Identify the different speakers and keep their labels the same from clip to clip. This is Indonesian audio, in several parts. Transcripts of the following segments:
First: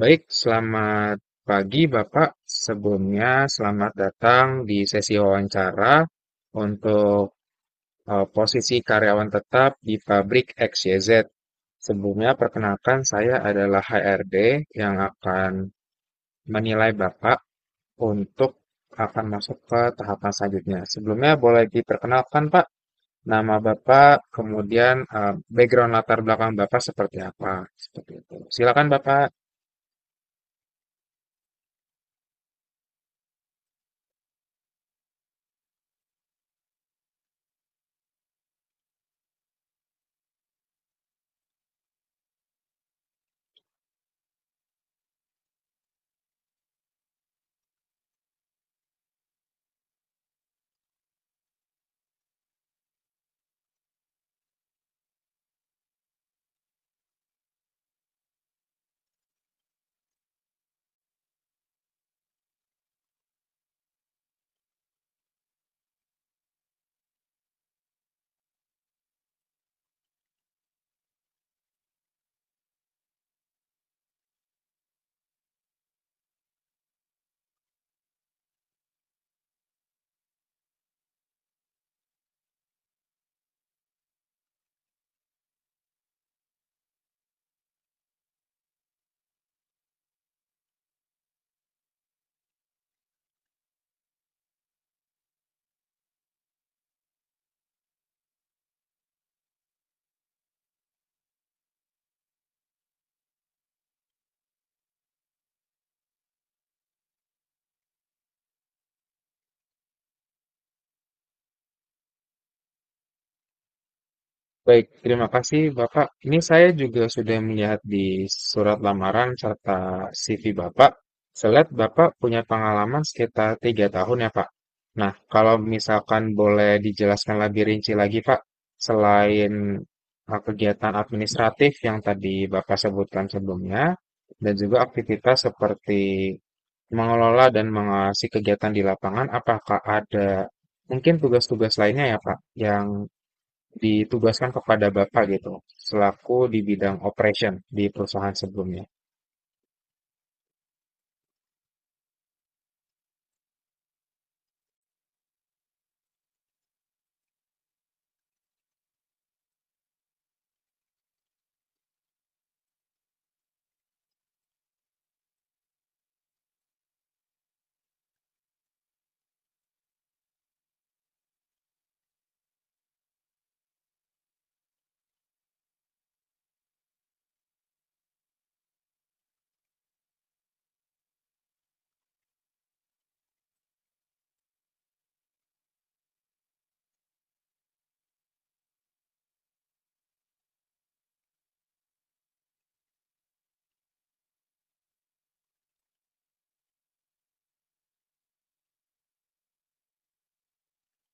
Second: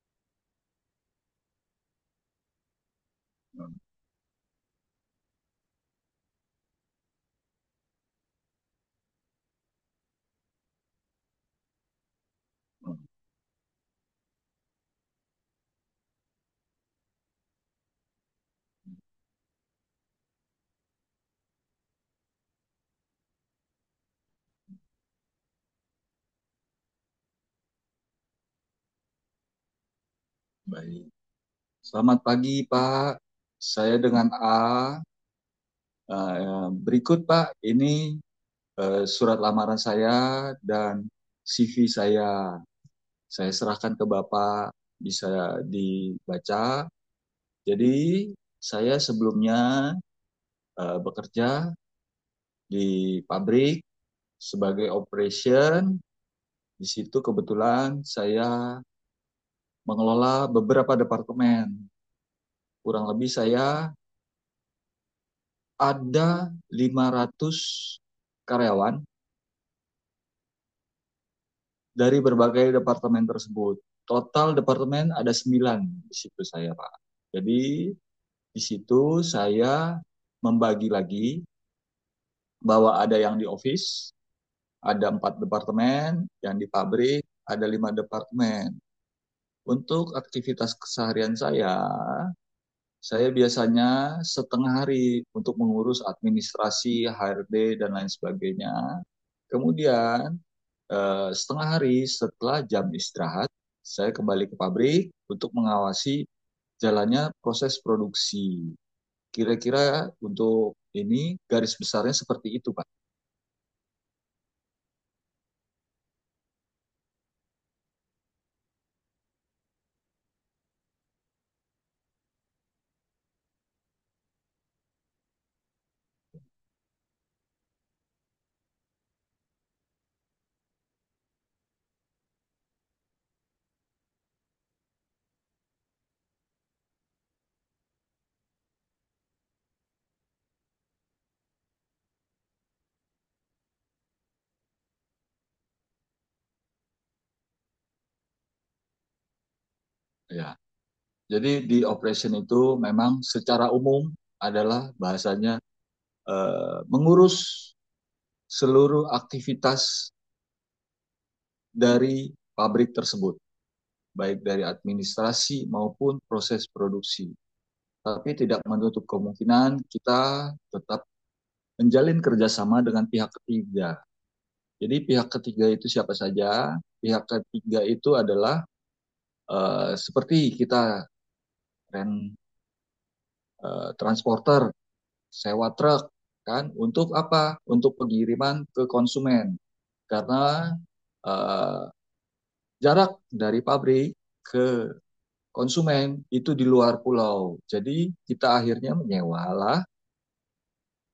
Speaker 1: Baik, selamat pagi Bapak. Sebelumnya selamat datang di sesi wawancara untuk posisi karyawan tetap di pabrik XYZ. Sebelumnya perkenalkan saya adalah HRD yang akan menilai Bapak untuk akan masuk ke tahapan selanjutnya. Sebelumnya boleh diperkenalkan Pak, nama Bapak, kemudian background latar belakang Bapak seperti apa? Seperti itu. Silakan Bapak.
Speaker 2: Baik. Selamat pagi, Pak. Saya dengan A. Berikut, Pak, ini surat lamaran saya dan CV saya. Saya serahkan ke Bapak, bisa dibaca. Jadi, saya sebelumnya bekerja di pabrik sebagai operation. Di situ kebetulan saya mengelola beberapa departemen. Kurang lebih saya ada 500 karyawan dari berbagai departemen tersebut. Total departemen ada 9, di situ saya, Pak. Jadi di situ saya membagi lagi bahwa ada yang di office, ada empat departemen, yang di pabrik ada lima departemen. Untuk aktivitas keseharian saya biasanya setengah hari untuk mengurus administrasi, HRD, dan lain sebagainya. Kemudian setengah hari setelah jam istirahat, saya kembali ke pabrik untuk mengawasi jalannya proses produksi. Kira-kira untuk ini garis besarnya seperti itu, Pak.
Speaker 1: Baik, terima kasih Bapak. Ini saya juga sudah melihat di surat lamaran serta CV Bapak. Saya lihat Bapak punya pengalaman sekitar tiga tahun ya Pak. Nah, kalau misalkan boleh dijelaskan lebih rinci lagi Pak, selain kegiatan administratif yang tadi Bapak sebutkan sebelumnya, dan juga aktivitas seperti mengelola dan mengawasi kegiatan di lapangan, apakah ada mungkin tugas-tugas lainnya ya Pak, yang ditugaskan kepada Bapak gitu, selaku di bidang operation di perusahaan sebelumnya.
Speaker 2: Ya. Jadi di operation itu memang secara umum adalah bahasanya mengurus seluruh aktivitas dari pabrik tersebut, baik dari administrasi maupun proses produksi. Tapi tidak menutup kemungkinan kita tetap menjalin kerjasama dengan pihak ketiga. Jadi pihak ketiga itu siapa saja? Pihak ketiga itu adalah seperti kita rent transporter, sewa truk, kan? Untuk apa? Untuk pengiriman ke konsumen. Karena uh, jarak dari pabrik ke konsumen itu di luar pulau. Jadi kita akhirnya menyewalah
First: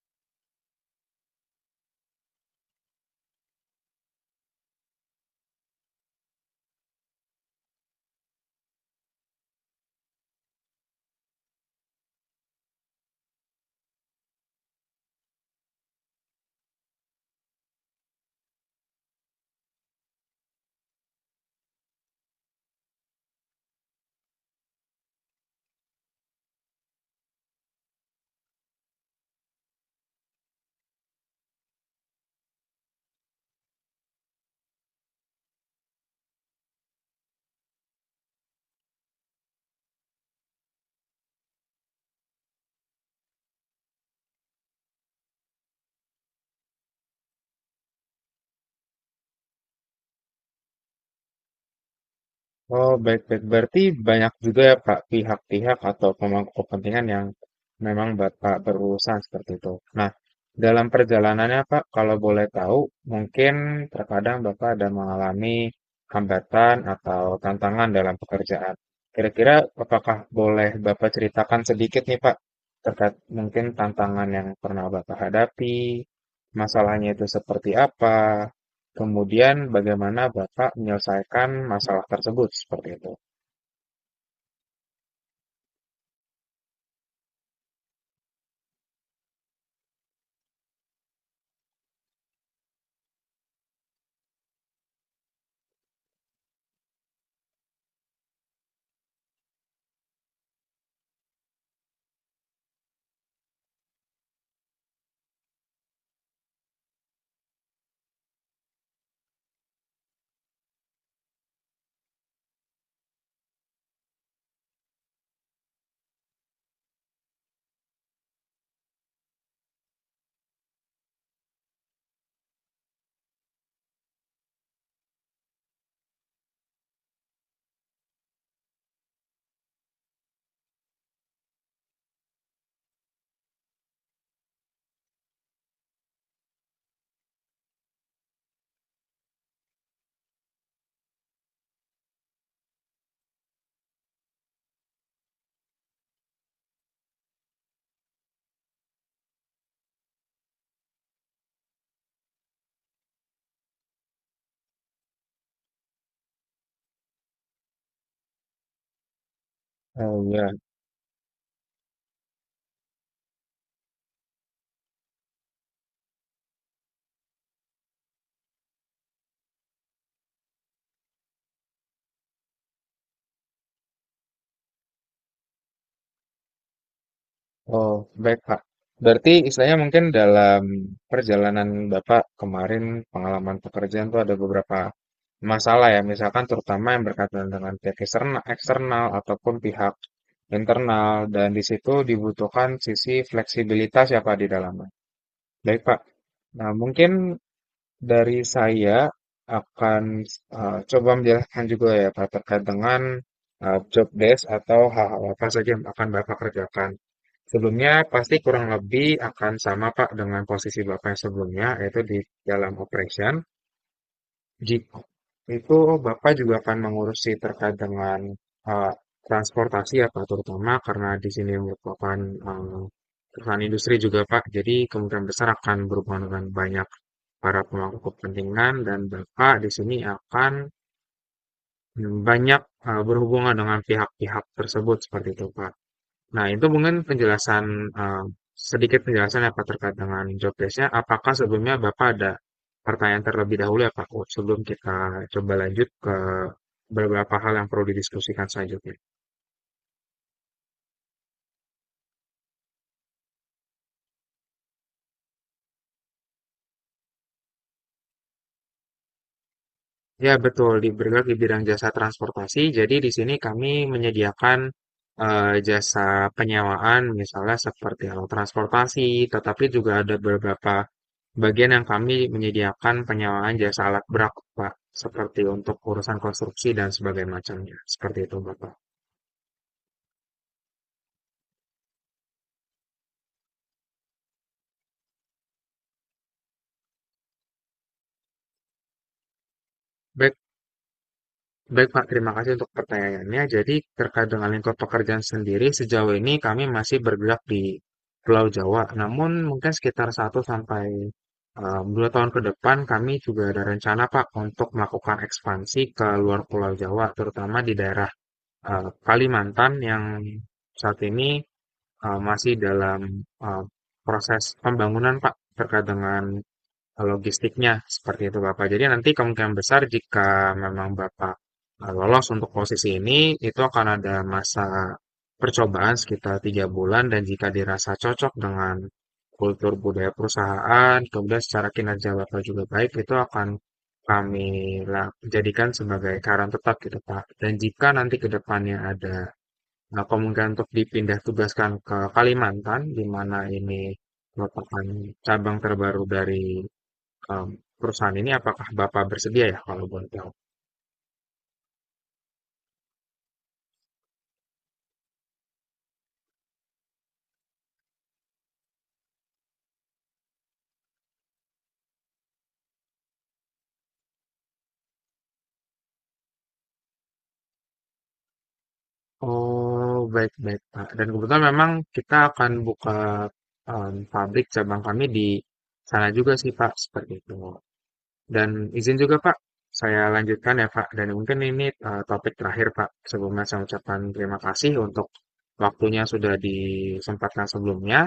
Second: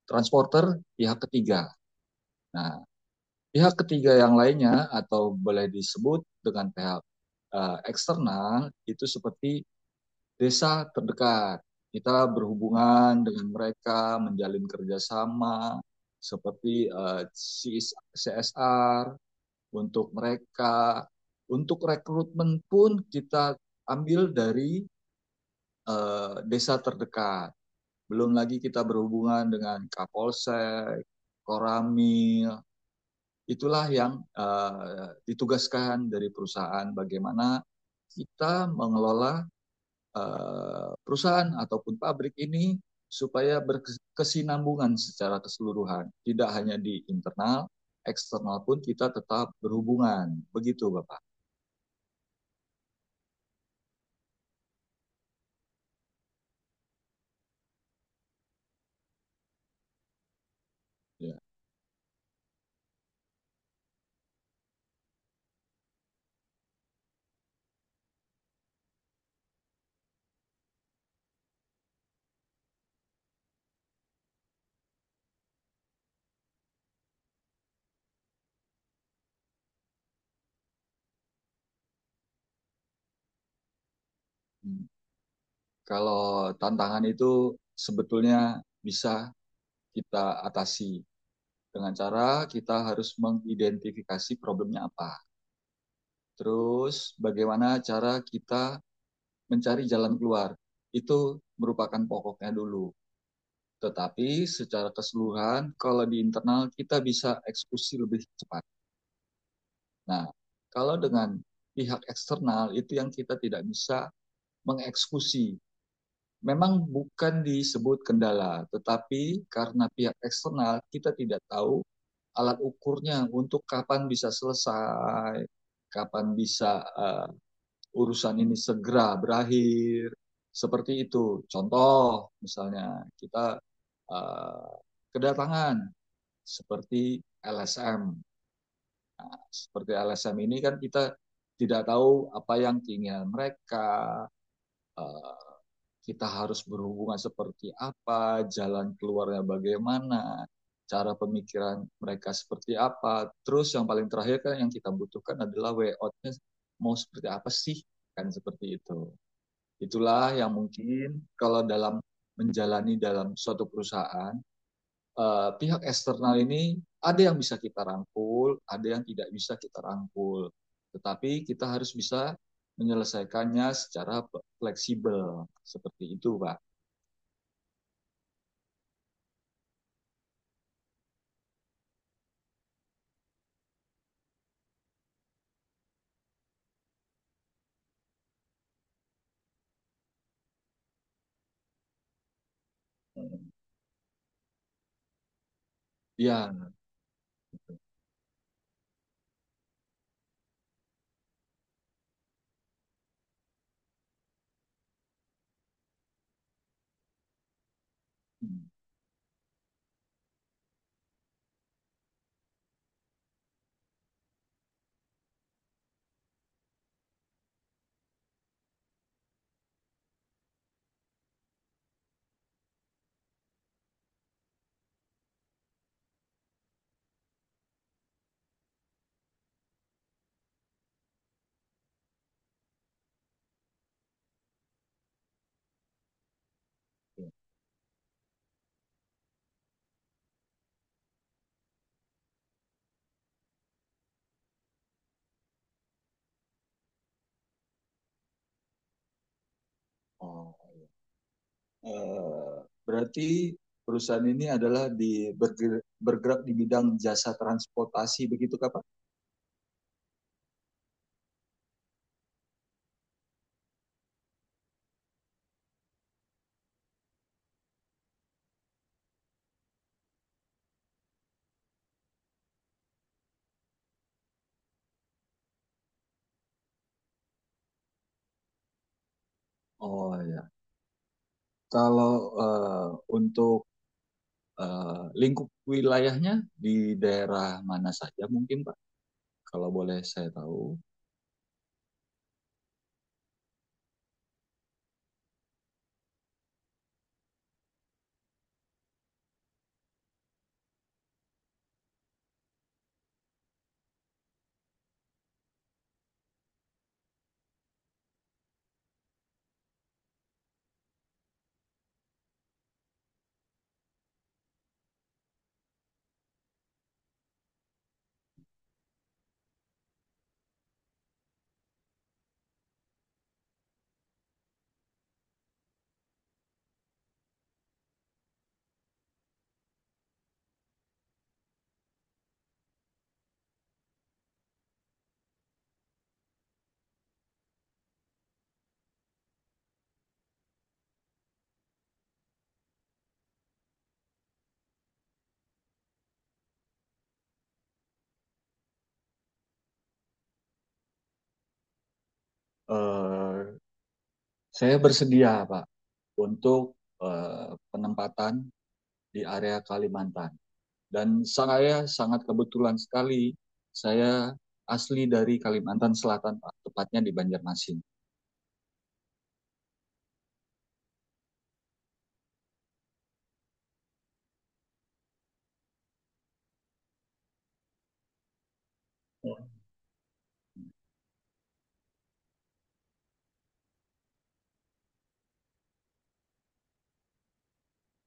Speaker 2: transporter pihak ketiga. Nah, pihak ketiga yang lainnya atau boleh disebut dengan pihak eksternal itu seperti desa terdekat. Kita berhubungan dengan mereka, menjalin kerjasama seperti CSR untuk mereka. Untuk rekrutmen pun kita ambil dari desa terdekat. Belum lagi kita berhubungan dengan Kapolsek, Koramil, itulah yang ditugaskan dari perusahaan, bagaimana kita mengelola perusahaan ataupun pabrik ini supaya berkesinambungan secara keseluruhan. Tidak hanya di internal, eksternal pun kita tetap berhubungan. Begitu Bapak.
Speaker 1: Oh, baik-baik. Berarti banyak juga ya Pak pihak-pihak atau pemangku kepentingan yang memang Bapak berurusan seperti itu. Nah, dalam
Speaker 2: Ya.
Speaker 1: perjalanannya Pak, kalau boleh tahu, mungkin terkadang Bapak ada mengalami hambatan atau tantangan dalam pekerjaan. Kira-kira apakah boleh Bapak ceritakan sedikit nih Pak, terkait mungkin tantangan yang pernah Bapak hadapi, masalahnya itu seperti apa, kemudian bagaimana Bapak menyelesaikan masalah tersebut seperti itu?
Speaker 2: Hmm. Kalau tantangan itu sebetulnya bisa kita atasi dengan cara kita harus mengidentifikasi problemnya apa. Terus bagaimana cara kita mencari jalan keluar. Itu merupakan pokoknya dulu. Tetapi secara keseluruhan, kalau di internal kita bisa eksekusi lebih cepat. Nah, kalau dengan pihak eksternal itu yang kita tidak bisa mengeksekusi. Memang bukan disebut kendala, tetapi karena pihak eksternal kita tidak tahu alat ukurnya untuk kapan bisa selesai, kapan bisa urusan ini segera berakhir. Seperti itu contoh, misalnya kita uh, kedatangan seperti LSM. LSM ini kan kita tidak tahu apa yang keinginan mereka, uh, kita harus berhubungan seperti apa, jalan keluarnya bagaimana, cara pemikiran mereka seperti apa. Terus yang paling terakhir kan yang kita butuhkan adalah way out-nya mau seperti apa sih, kan? Seperti itu.
Speaker 1: Oh
Speaker 2: Itulah
Speaker 1: ya,
Speaker 2: yang mungkin kalau dalam menjalani dalam suatu perusahaan, pihak eksternal ini ada yang bisa kita rangkul, ada yang tidak bisa kita rangkul. Tetapi kita harus bisa menyelesaikannya secara fleksibel. Seperti itu, Pak.
Speaker 1: oh baik Pak. Berarti istilahnya mungkin dalam perjalanan Bapak kemarin pengalaman pekerjaan itu ada beberapa masalah ya, misalkan terutama yang berkaitan dengan pihak eksternal, eksternal ataupun pihak internal dan di situ dibutuhkan sisi
Speaker 2: Hmm.
Speaker 1: fleksibilitas ya Pak di dalamnya. Baik Pak. Nah,
Speaker 2: Ya.
Speaker 1: mungkin dari saya akan coba menjelaskan juga ya Pak terkait dengan job desk atau hal-hal apa saja yang akan Bapak kerjakan. Sebelumnya pasti
Speaker 2: Hmm.
Speaker 1: kurang lebih akan sama Pak dengan posisi Bapak yang sebelumnya yaitu di dalam operation. Gitu. Itu Bapak juga akan mengurusi terkait dengan eh, transportasi ya Pak, terutama karena di sini merupakan eh, perusahaan industri juga Pak, jadi kemungkinan besar akan berhubungan dengan banyak para pemangku kepentingan dan Bapak di sini akan banyak berhubungan dengan pihak-pihak tersebut seperti itu Pak. Nah, itu mungkin penjelasan eh, sedikit penjelasan apa terkait dengan job desk-nya. Apakah sebelumnya Bapak ada pertanyaan terlebih dahulu ya Pak, sebelum kita coba lanjut ke beberapa hal yang perlu didiskusikan selanjutnya?
Speaker 2: Oh. Eh, berarti perusahaan ini adalah di bergerak di bidang jasa transportasi, begitu Kak, Pak?
Speaker 1: Ya, betul. Di bergerak di bidang jasa transportasi. Jadi di sini kami menyediakan jasa penyewaan, misalnya seperti alat transportasi, tetapi juga ada beberapa bagian yang kami menyediakan penyewaan jasa alat berat, Pak, seperti untuk urusan konstruksi dan sebagainya macamnya. Seperti itu, Bapak.
Speaker 2: Oh ya. Kalau eh, untuk lingkup wilayahnya di daerah mana saja mungkin Pak, kalau boleh saya
Speaker 1: Baik,
Speaker 2: tahu.
Speaker 1: Baik, Pak. Terima kasih untuk pertanyaannya. Jadi, terkait dengan lingkup pekerjaan sendiri, sejauh ini kami masih bergerak di Pulau Jawa. Namun, mungkin sekitar satu sampai 2 tahun ke depan, kami juga ada rencana, Pak, untuk melakukan ekspansi ke luar Pulau Jawa, terutama di daerah Kalimantan yang saat ini masih dalam eh, proses pembangunan, Pak, terkait dengan logistiknya seperti itu Bapak. Jadi nanti kemungkinan besar jika memang Bapak lolos untuk posisi ini, itu akan ada masa percobaan sekitar tiga bulan dan jika dirasa cocok dengan kultur budaya perusahaan, kemudian secara kinerja Bapak juga baik, itu akan kami jadikan sebagai karyawan tetap gitu Pak. Dan jika nanti ke depannya ada kemungkinan untuk dipindah tugaskan ke Kalimantan, di mana ini merupakan cabang terbaru dari em, perusahaan ini apakah Bapak bersedia ya kalau boleh tahu?
Speaker 2: Eh, saya bersedia Pak untuk penempatan di area Kalimantan. Dan saya sangat kebetulan sekali, saya asli dari Kalimantan Selatan Pak, tepatnya di Banjarmasin.
Speaker 1: Oh, baik-baik, Pak. Dan kebetulan memang kita akan buka pabrik cabang kami di sana juga sih, Pak, seperti itu. Dan izin juga, Pak, saya lanjutkan ya, Pak. Dan mungkin ini topik terakhir, Pak. Sebelumnya saya ucapkan terima kasih untuk waktunya sudah disempatkan sebelumnya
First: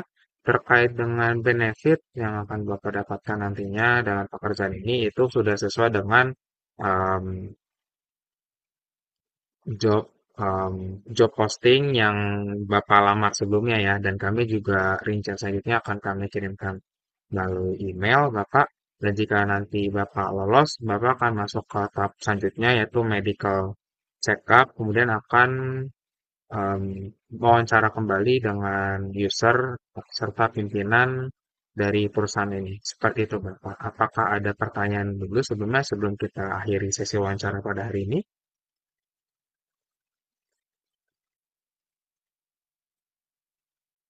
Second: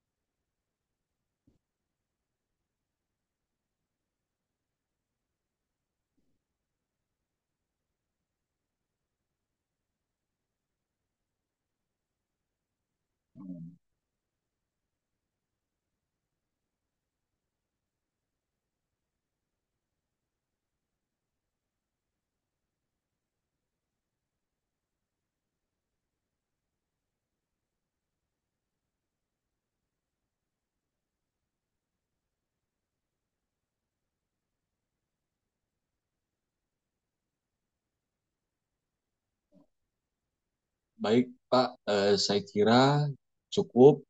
Speaker 1: terkait dengan benefit yang akan Bapak dapatkan nantinya dalam pekerjaan ini itu sudah sesuai dengan job job posting yang Bapak lamar
Speaker 2: Hmm.
Speaker 1: sebelumnya ya dan kami juga rincian selanjutnya akan kami kirimkan melalui email Bapak dan jika nanti Bapak lolos Bapak akan masuk ke tahap selanjutnya yaitu medical check up kemudian akan um, wawancara kembali dengan user serta pimpinan dari perusahaan ini seperti itu Bapak apakah ada pertanyaan dulu sebelumnya sebelum kita akhiri sesi wawancara pada hari ini.
Speaker 2: Baik Pak, saya kira cukup.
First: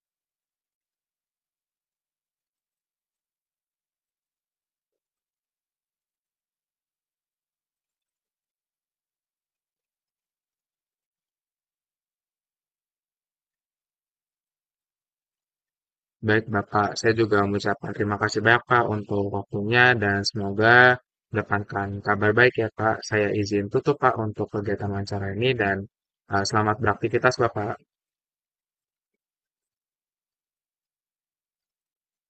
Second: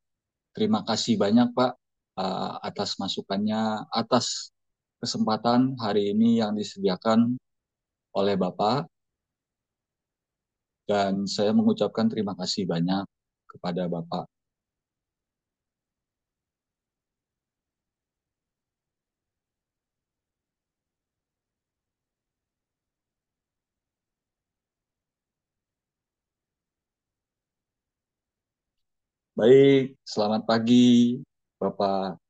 Speaker 2: Terima kasih banyak, Pak, atas masukannya, atas kesempatan hari ini yang disediakan oleh Bapak, dan saya mengucapkan terima kasih banyak kepada Bapak.
Speaker 1: Baik, Bapak. Saya juga mengucapkan terima kasih banyak, Pak, untuk waktunya dan semoga mendatangkan kabar baik ya, Pak. Saya izin tutup, Pak, untuk kegiatan wawancara ini dan selamat beraktivitas, Bapak.
Speaker 2: Baik, selamat pagi, Bapak.